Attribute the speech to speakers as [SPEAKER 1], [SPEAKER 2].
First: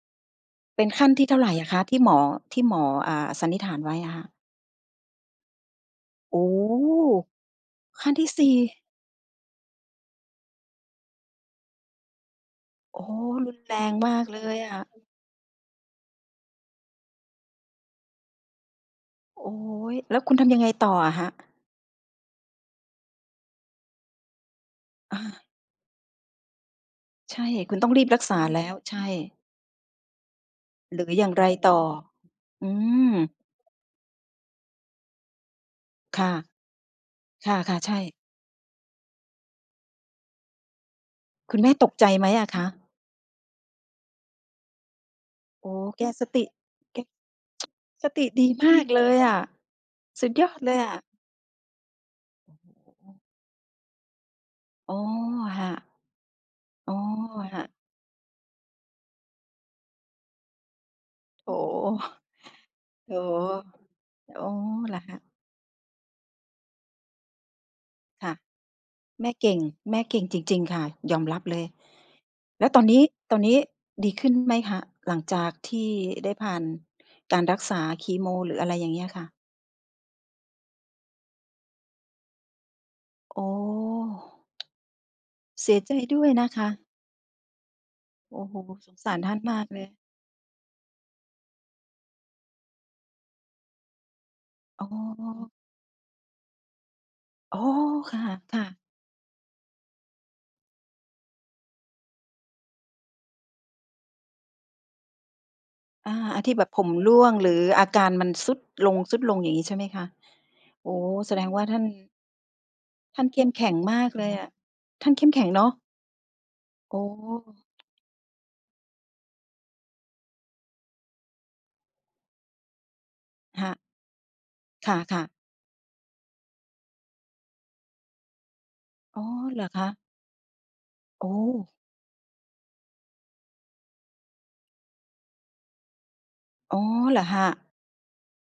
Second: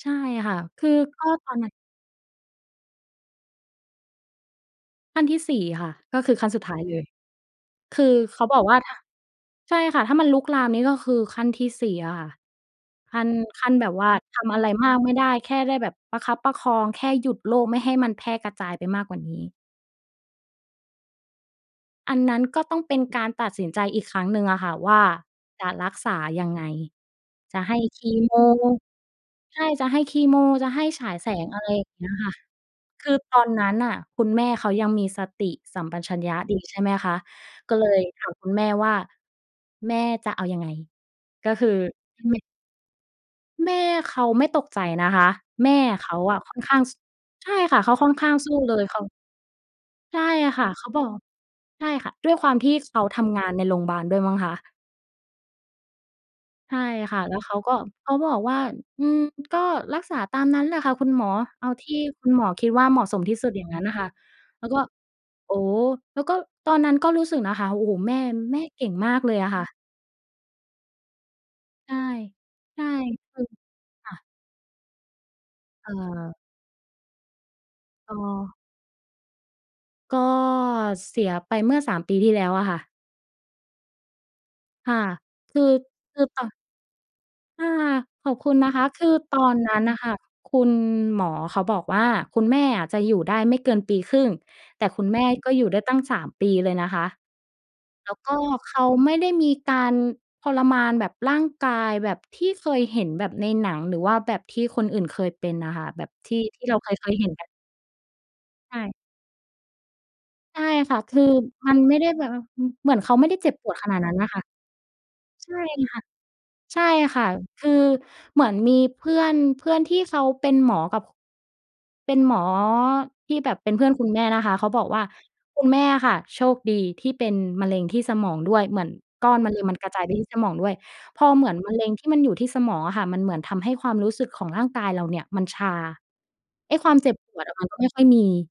[SPEAKER 1] ใช่ค่ะ
[SPEAKER 2] เ
[SPEAKER 1] ค
[SPEAKER 2] ป็
[SPEAKER 1] ื
[SPEAKER 2] น
[SPEAKER 1] อ
[SPEAKER 2] ขั้น
[SPEAKER 1] ก
[SPEAKER 2] ที
[SPEAKER 1] ็
[SPEAKER 2] ่เท่าไ
[SPEAKER 1] ต
[SPEAKER 2] ร
[SPEAKER 1] อน
[SPEAKER 2] อ
[SPEAKER 1] นั้น
[SPEAKER 2] ะคะ? ที่หมอ ที่หมอ อ่า สันนิษฐานไว้อะค่ะ
[SPEAKER 1] ขั้นที่ 4 ค่ะ ก็คื
[SPEAKER 2] โอ
[SPEAKER 1] อข
[SPEAKER 2] ้
[SPEAKER 1] ั้น
[SPEAKER 2] โฮ!
[SPEAKER 1] สุดท้ายเลย คื
[SPEAKER 2] ขั้
[SPEAKER 1] อ
[SPEAKER 2] นที่
[SPEAKER 1] เข
[SPEAKER 2] ส
[SPEAKER 1] า
[SPEAKER 2] ี่
[SPEAKER 1] บอกว่า ถ้า ใช่ค่ะ ถ้ามันลุกลามนี่ก็คือขั้นที่ 4 อะค่ะ
[SPEAKER 2] โอ้โฮ!
[SPEAKER 1] ขั้น
[SPEAKER 2] รุน
[SPEAKER 1] ขั้
[SPEAKER 2] แ
[SPEAKER 1] น
[SPEAKER 2] ร
[SPEAKER 1] แบ
[SPEAKER 2] ง
[SPEAKER 1] บว่
[SPEAKER 2] ม
[SPEAKER 1] า
[SPEAKER 2] ากเ
[SPEAKER 1] ท
[SPEAKER 2] ล
[SPEAKER 1] ำ
[SPEAKER 2] ย
[SPEAKER 1] อะไร
[SPEAKER 2] อะ
[SPEAKER 1] มากไม่ได้ แค่ได้แบบประคับประคอง แค่หยุดโรคไม่ให้มันแพร่กระจายไปมากกว่านี
[SPEAKER 2] โอ
[SPEAKER 1] ้
[SPEAKER 2] ๊ย! แล้วคุณทำยังไงต่ออะคะ?
[SPEAKER 1] อันนั้นก็ต้องเป็นการตัดสินใจอีกครั้งหนึ่งอะค่ะว่า
[SPEAKER 2] อา
[SPEAKER 1] จะรักษายังไง?
[SPEAKER 2] ใช่
[SPEAKER 1] จะใ
[SPEAKER 2] ค
[SPEAKER 1] ห
[SPEAKER 2] ุ
[SPEAKER 1] ้
[SPEAKER 2] ณต้องร
[SPEAKER 1] ค
[SPEAKER 2] ีบ
[SPEAKER 1] ี
[SPEAKER 2] รัก
[SPEAKER 1] โม
[SPEAKER 2] ษาแล้ว ใช่
[SPEAKER 1] ใช่ จะให้คีโม จะให้
[SPEAKER 2] หร
[SPEAKER 1] ฉ
[SPEAKER 2] ือ
[SPEAKER 1] าย
[SPEAKER 2] อย
[SPEAKER 1] แ
[SPEAKER 2] ่
[SPEAKER 1] ส
[SPEAKER 2] างไร
[SPEAKER 1] ง อะไ
[SPEAKER 2] ต
[SPEAKER 1] ร
[SPEAKER 2] ่อ?
[SPEAKER 1] อย่างเงี้ยค่ะ
[SPEAKER 2] อื
[SPEAKER 1] คือ
[SPEAKER 2] ม
[SPEAKER 1] ตอนนั้นน่ะคุณแม่เขายังมีสติสัมปชั
[SPEAKER 2] ค
[SPEAKER 1] ญ
[SPEAKER 2] ่
[SPEAKER 1] ญ
[SPEAKER 2] ะ
[SPEAKER 1] ะดีใช่ไหมคะ
[SPEAKER 2] ค่
[SPEAKER 1] ก็
[SPEAKER 2] ะ
[SPEAKER 1] เล
[SPEAKER 2] ๆ ใช
[SPEAKER 1] ย
[SPEAKER 2] ่
[SPEAKER 1] ถามคุณแม่ว่า "แม่จะเอายังไง?" ก็
[SPEAKER 2] คุณ
[SPEAKER 1] ค
[SPEAKER 2] แ
[SPEAKER 1] ื
[SPEAKER 2] ม
[SPEAKER 1] อ
[SPEAKER 2] ่ตกใจ
[SPEAKER 1] ห
[SPEAKER 2] ไหม
[SPEAKER 1] เม่ะ
[SPEAKER 2] อะคะ?
[SPEAKER 1] แม่เขาไม่ตกใจนะคะ
[SPEAKER 2] โอ
[SPEAKER 1] แม
[SPEAKER 2] ้
[SPEAKER 1] ่
[SPEAKER 2] โฮ แก
[SPEAKER 1] เขา
[SPEAKER 2] ส
[SPEAKER 1] อ
[SPEAKER 2] ต
[SPEAKER 1] ะ
[SPEAKER 2] ิ
[SPEAKER 1] ค่อนข้าง ส
[SPEAKER 2] แก
[SPEAKER 1] ใช่ค่ะ เขาค
[SPEAKER 2] ส
[SPEAKER 1] ่อน
[SPEAKER 2] ต
[SPEAKER 1] ข
[SPEAKER 2] ิ
[SPEAKER 1] ้าง
[SPEAKER 2] ด
[SPEAKER 1] ส
[SPEAKER 2] ี
[SPEAKER 1] ู้
[SPEAKER 2] ม
[SPEAKER 1] เล
[SPEAKER 2] า
[SPEAKER 1] ย
[SPEAKER 2] ก
[SPEAKER 1] เข
[SPEAKER 2] เ
[SPEAKER 1] า
[SPEAKER 2] ลยอะ
[SPEAKER 1] ใช่
[SPEAKER 2] สุดยอด
[SPEAKER 1] ค่ะ
[SPEAKER 2] เลย
[SPEAKER 1] เข
[SPEAKER 2] อ
[SPEAKER 1] าบ
[SPEAKER 2] ะ
[SPEAKER 1] อก ใช่ค่ะ ด้วยความที่เขาทำงานในโรงบาลด้วยมั้งคะ
[SPEAKER 2] อ๋อ ค่ะ
[SPEAKER 1] ใช่
[SPEAKER 2] อ๋อ
[SPEAKER 1] ค่ะ แล้วเขา
[SPEAKER 2] ค่ะ
[SPEAKER 1] ก็ เขาบอกว่า "อืม ก็รักษาตามนั้นแหละค่ะคุณหมอ
[SPEAKER 2] โอ้
[SPEAKER 1] เอาที่คุณหมอคิดว่า เหมาะ
[SPEAKER 2] โฮ โอ
[SPEAKER 1] ส
[SPEAKER 2] ้
[SPEAKER 1] ม
[SPEAKER 2] โ
[SPEAKER 1] ท
[SPEAKER 2] ฮ
[SPEAKER 1] ี่สุด อย่างงั้นน่ะค่ะ"
[SPEAKER 2] โอ้
[SPEAKER 1] แล้วก็
[SPEAKER 2] เหรอคะ?
[SPEAKER 1] โอ้ แล้วก็ตอนนั้นก็รู้สึกนะคะ โอ้โฮ แม่
[SPEAKER 2] ค่ะ
[SPEAKER 1] แม่เก่งมาก
[SPEAKER 2] แม
[SPEAKER 1] เล
[SPEAKER 2] ่
[SPEAKER 1] ย
[SPEAKER 2] เ
[SPEAKER 1] อ
[SPEAKER 2] ก
[SPEAKER 1] ะ
[SPEAKER 2] ่
[SPEAKER 1] ค
[SPEAKER 2] ง
[SPEAKER 1] ่ะ
[SPEAKER 2] แม่เก่งจริง ๆ ค่ะ ยอมรับเลย
[SPEAKER 1] ใช่
[SPEAKER 2] แล้ว
[SPEAKER 1] ใ
[SPEAKER 2] ต
[SPEAKER 1] ช
[SPEAKER 2] อ
[SPEAKER 1] ่
[SPEAKER 2] นนี้ ต
[SPEAKER 1] ค
[SPEAKER 2] อ
[SPEAKER 1] ื
[SPEAKER 2] น
[SPEAKER 1] อ
[SPEAKER 2] นี้ด
[SPEAKER 1] ค
[SPEAKER 2] ี
[SPEAKER 1] ่
[SPEAKER 2] ข
[SPEAKER 1] ะ
[SPEAKER 2] ึ้นไหมคะ? หลังจากที่ได
[SPEAKER 1] เ
[SPEAKER 2] ้
[SPEAKER 1] ออ
[SPEAKER 2] ผ่านการรักษาค
[SPEAKER 1] อ้
[SPEAKER 2] ีโม ห
[SPEAKER 1] อ
[SPEAKER 2] รืออะไรอย่างเงี้ยค่ะ
[SPEAKER 1] ก็ เสียไปเมื่อ 3 ปีที่แล้วอะค่ะ
[SPEAKER 2] อ โอ้
[SPEAKER 1] ค่ะ คือ
[SPEAKER 2] เสียใจ
[SPEAKER 1] ค
[SPEAKER 2] ด
[SPEAKER 1] ื
[SPEAKER 2] ้
[SPEAKER 1] อ
[SPEAKER 2] วย
[SPEAKER 1] เต
[SPEAKER 2] น
[SPEAKER 1] า
[SPEAKER 2] ะ
[SPEAKER 1] ะ
[SPEAKER 2] คะ
[SPEAKER 1] ค่ะ ข
[SPEAKER 2] โ
[SPEAKER 1] อ
[SPEAKER 2] อ
[SPEAKER 1] บ
[SPEAKER 2] ้
[SPEAKER 1] คุ
[SPEAKER 2] โฮ
[SPEAKER 1] ณนะคะ
[SPEAKER 2] สง
[SPEAKER 1] ค
[SPEAKER 2] ส
[SPEAKER 1] ื
[SPEAKER 2] า
[SPEAKER 1] อ
[SPEAKER 2] รท่า
[SPEAKER 1] ต
[SPEAKER 2] น
[SPEAKER 1] อ
[SPEAKER 2] ม
[SPEAKER 1] น
[SPEAKER 2] าก
[SPEAKER 1] น
[SPEAKER 2] เ
[SPEAKER 1] ั
[SPEAKER 2] ล
[SPEAKER 1] ้น
[SPEAKER 2] ย
[SPEAKER 1] น่ะค่ะคุณหมอเขาบอกว่า "คุณแม่อะจะอยู่ได้ไม่เกินปีครึ่ง" แ
[SPEAKER 2] อ
[SPEAKER 1] ต
[SPEAKER 2] ๋
[SPEAKER 1] ่คุณแม่ก็
[SPEAKER 2] อ
[SPEAKER 1] อยู่ได้ตั้ง 3 ปีเลยนะคะ
[SPEAKER 2] อ๋อ
[SPEAKER 1] แล้
[SPEAKER 2] ค
[SPEAKER 1] วก็
[SPEAKER 2] ่ะ
[SPEAKER 1] เข
[SPEAKER 2] ๆ
[SPEAKER 1] าไม่ได้มีการทรมานแบบร่างกายแบบที่เคยเห็นแบบในหนัง หรือว่าแบบที่คนอื่นเคยเป็นน่ะค่ะ แบ
[SPEAKER 2] อา
[SPEAKER 1] บที
[SPEAKER 2] อ
[SPEAKER 1] ่
[SPEAKER 2] ันที่
[SPEAKER 1] ท
[SPEAKER 2] แบ
[SPEAKER 1] ี่
[SPEAKER 2] บ
[SPEAKER 1] เรา
[SPEAKER 2] ผ
[SPEAKER 1] เ
[SPEAKER 2] ม
[SPEAKER 1] ค
[SPEAKER 2] ร่
[SPEAKER 1] ย ๆ เ
[SPEAKER 2] ว
[SPEAKER 1] ห็
[SPEAKER 2] ง
[SPEAKER 1] นก
[SPEAKER 2] ห
[SPEAKER 1] ั
[SPEAKER 2] ร
[SPEAKER 1] น
[SPEAKER 2] ืออาการมันทรุด
[SPEAKER 1] ใช
[SPEAKER 2] ล
[SPEAKER 1] ่
[SPEAKER 2] ง ทรุดลง อย่างงี้ใช่ไหมคะ?
[SPEAKER 1] ใช่
[SPEAKER 2] โอ้
[SPEAKER 1] ค่ะ คือ
[SPEAKER 2] แสดงว่า
[SPEAKER 1] ม
[SPEAKER 2] ท
[SPEAKER 1] ั
[SPEAKER 2] ่
[SPEAKER 1] น
[SPEAKER 2] าน
[SPEAKER 1] ไม่ได้แบบ ว อือ เหมือนเขา
[SPEAKER 2] ท่
[SPEAKER 1] ไ
[SPEAKER 2] า
[SPEAKER 1] ม
[SPEAKER 2] น
[SPEAKER 1] ่ได
[SPEAKER 2] เ
[SPEAKER 1] ้
[SPEAKER 2] ข้
[SPEAKER 1] เจ
[SPEAKER 2] ม
[SPEAKER 1] ็บ
[SPEAKER 2] แข
[SPEAKER 1] ป
[SPEAKER 2] ็
[SPEAKER 1] ว
[SPEAKER 2] ง
[SPEAKER 1] ดขน
[SPEAKER 2] ม
[SPEAKER 1] าด
[SPEAKER 2] า
[SPEAKER 1] น
[SPEAKER 2] ก
[SPEAKER 1] ั้น
[SPEAKER 2] เล
[SPEAKER 1] น่ะ
[SPEAKER 2] ย
[SPEAKER 1] ค่
[SPEAKER 2] อ
[SPEAKER 1] ะ
[SPEAKER 2] ะ ท่านเข้มแข็
[SPEAKER 1] ใ
[SPEAKER 2] ง
[SPEAKER 1] ช่
[SPEAKER 2] เนาะ
[SPEAKER 1] ค่ะ ใช่
[SPEAKER 2] อ๋อ
[SPEAKER 1] ค่ะ คือเหมือนมีเพื่อน เพื่อนที่เขาเป็นหมอกับ ค เป็นหมอที่แบบ
[SPEAKER 2] ค
[SPEAKER 1] เป
[SPEAKER 2] ่
[SPEAKER 1] ็
[SPEAKER 2] ะ
[SPEAKER 1] นเพื่อนคุณแม่นะคะ เขาบอก
[SPEAKER 2] ค
[SPEAKER 1] ว่า
[SPEAKER 2] ่ะ ๆ
[SPEAKER 1] "คุณแม่อะค่ะโชคดีที่เป็นมะเร็งที่สมองด้วย เหมือน
[SPEAKER 2] อ๋
[SPEAKER 1] ก
[SPEAKER 2] อ
[SPEAKER 1] ้อนมะเ
[SPEAKER 2] เ
[SPEAKER 1] ร
[SPEAKER 2] ห
[SPEAKER 1] ็
[SPEAKER 2] ร
[SPEAKER 1] ง
[SPEAKER 2] อ
[SPEAKER 1] มัน
[SPEAKER 2] ค
[SPEAKER 1] กร
[SPEAKER 2] ะ?
[SPEAKER 1] ะจายไปที่สมองด้วย พ
[SPEAKER 2] โอ
[SPEAKER 1] อ เหมือน
[SPEAKER 2] ้
[SPEAKER 1] มะเร็งที่มันอยู่ที่สมองอะค่ะมันเหมือนทำให้ความรู้สึกของร่างกายเราเนี่ยมันชา ไอ
[SPEAKER 2] อ
[SPEAKER 1] ้
[SPEAKER 2] ๋อ
[SPEAKER 1] ความเจ็
[SPEAKER 2] เ
[SPEAKER 1] บ
[SPEAKER 2] หรอ
[SPEAKER 1] ป
[SPEAKER 2] ค
[SPEAKER 1] วดอะ
[SPEAKER 2] ะ?
[SPEAKER 1] มันก็ไม่ค่อยมี"